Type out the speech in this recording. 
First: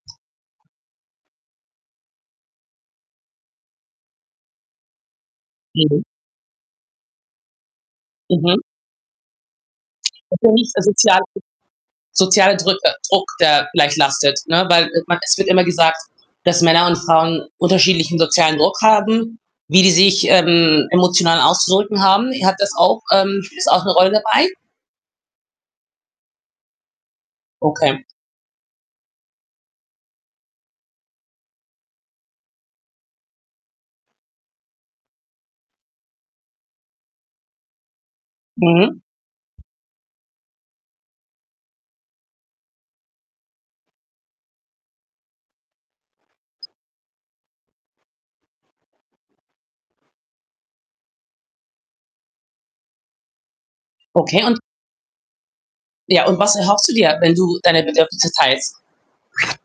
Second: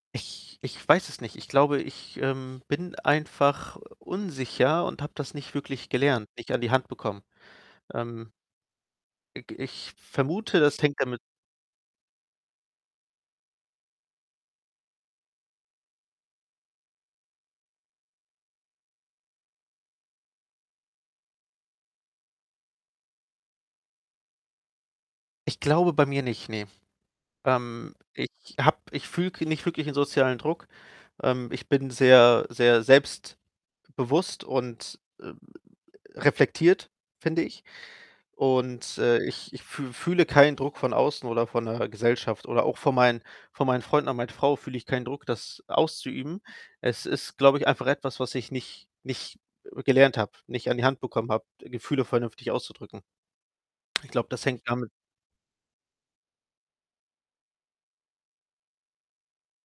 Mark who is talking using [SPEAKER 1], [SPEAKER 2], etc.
[SPEAKER 1] Ich Ich weiß es nicht. Ich glaube, ich, ähm, bin einfach, äh, unsicher und habe das nicht wirklich
[SPEAKER 2] Mhm.
[SPEAKER 1] gelernt, nicht an die Hand bekommen. Ähm
[SPEAKER 2] Mhm.
[SPEAKER 1] i g ich
[SPEAKER 2] Ist ja
[SPEAKER 1] vermute,
[SPEAKER 2] nicht, äh,
[SPEAKER 1] das hängt damit
[SPEAKER 2] sozialer soziale Drücke Druck, der gleich lastet, ne? Weil, äh, man es wird immer gesagt, dass Männer und Frauen unterschiedlichen sozialen Druck haben, wie die sich, ähm, emotional auszudrücken haben. Hat das auch ähm, spielt das auch 'ne Rolle dabei?
[SPEAKER 1] Ich glaube bei mir nicht, ne. Ähm,
[SPEAKER 2] Okay.
[SPEAKER 1] ich habe ich fühle k nicht wirklich 'nen sozialen Druck. Ähm, ich bin sehr sehr selbstbewusst und, äh, reflektiert, finde ich. Und,
[SPEAKER 2] Mhm.
[SPEAKER 1] äh, ich ich fü fühle keinen Druck von außen oder von 'ner Gesellschaft oder auch von meinen von meinen Freunden und meiner Frau fühle ich keinen Druck, das auszuüben. Es ist, glaube ich, einfach etwas, was ich nicht nicht, äh, gelernt habe, nicht an die Hand bekommen habe, Gefühle vernünftig auszudrücken. Ich glaube,
[SPEAKER 2] Okay.
[SPEAKER 1] das
[SPEAKER 2] Und
[SPEAKER 1] hängt damit
[SPEAKER 2] Ja, und was erhoffst du dir, wenn du deine Bedürfnisse teilst?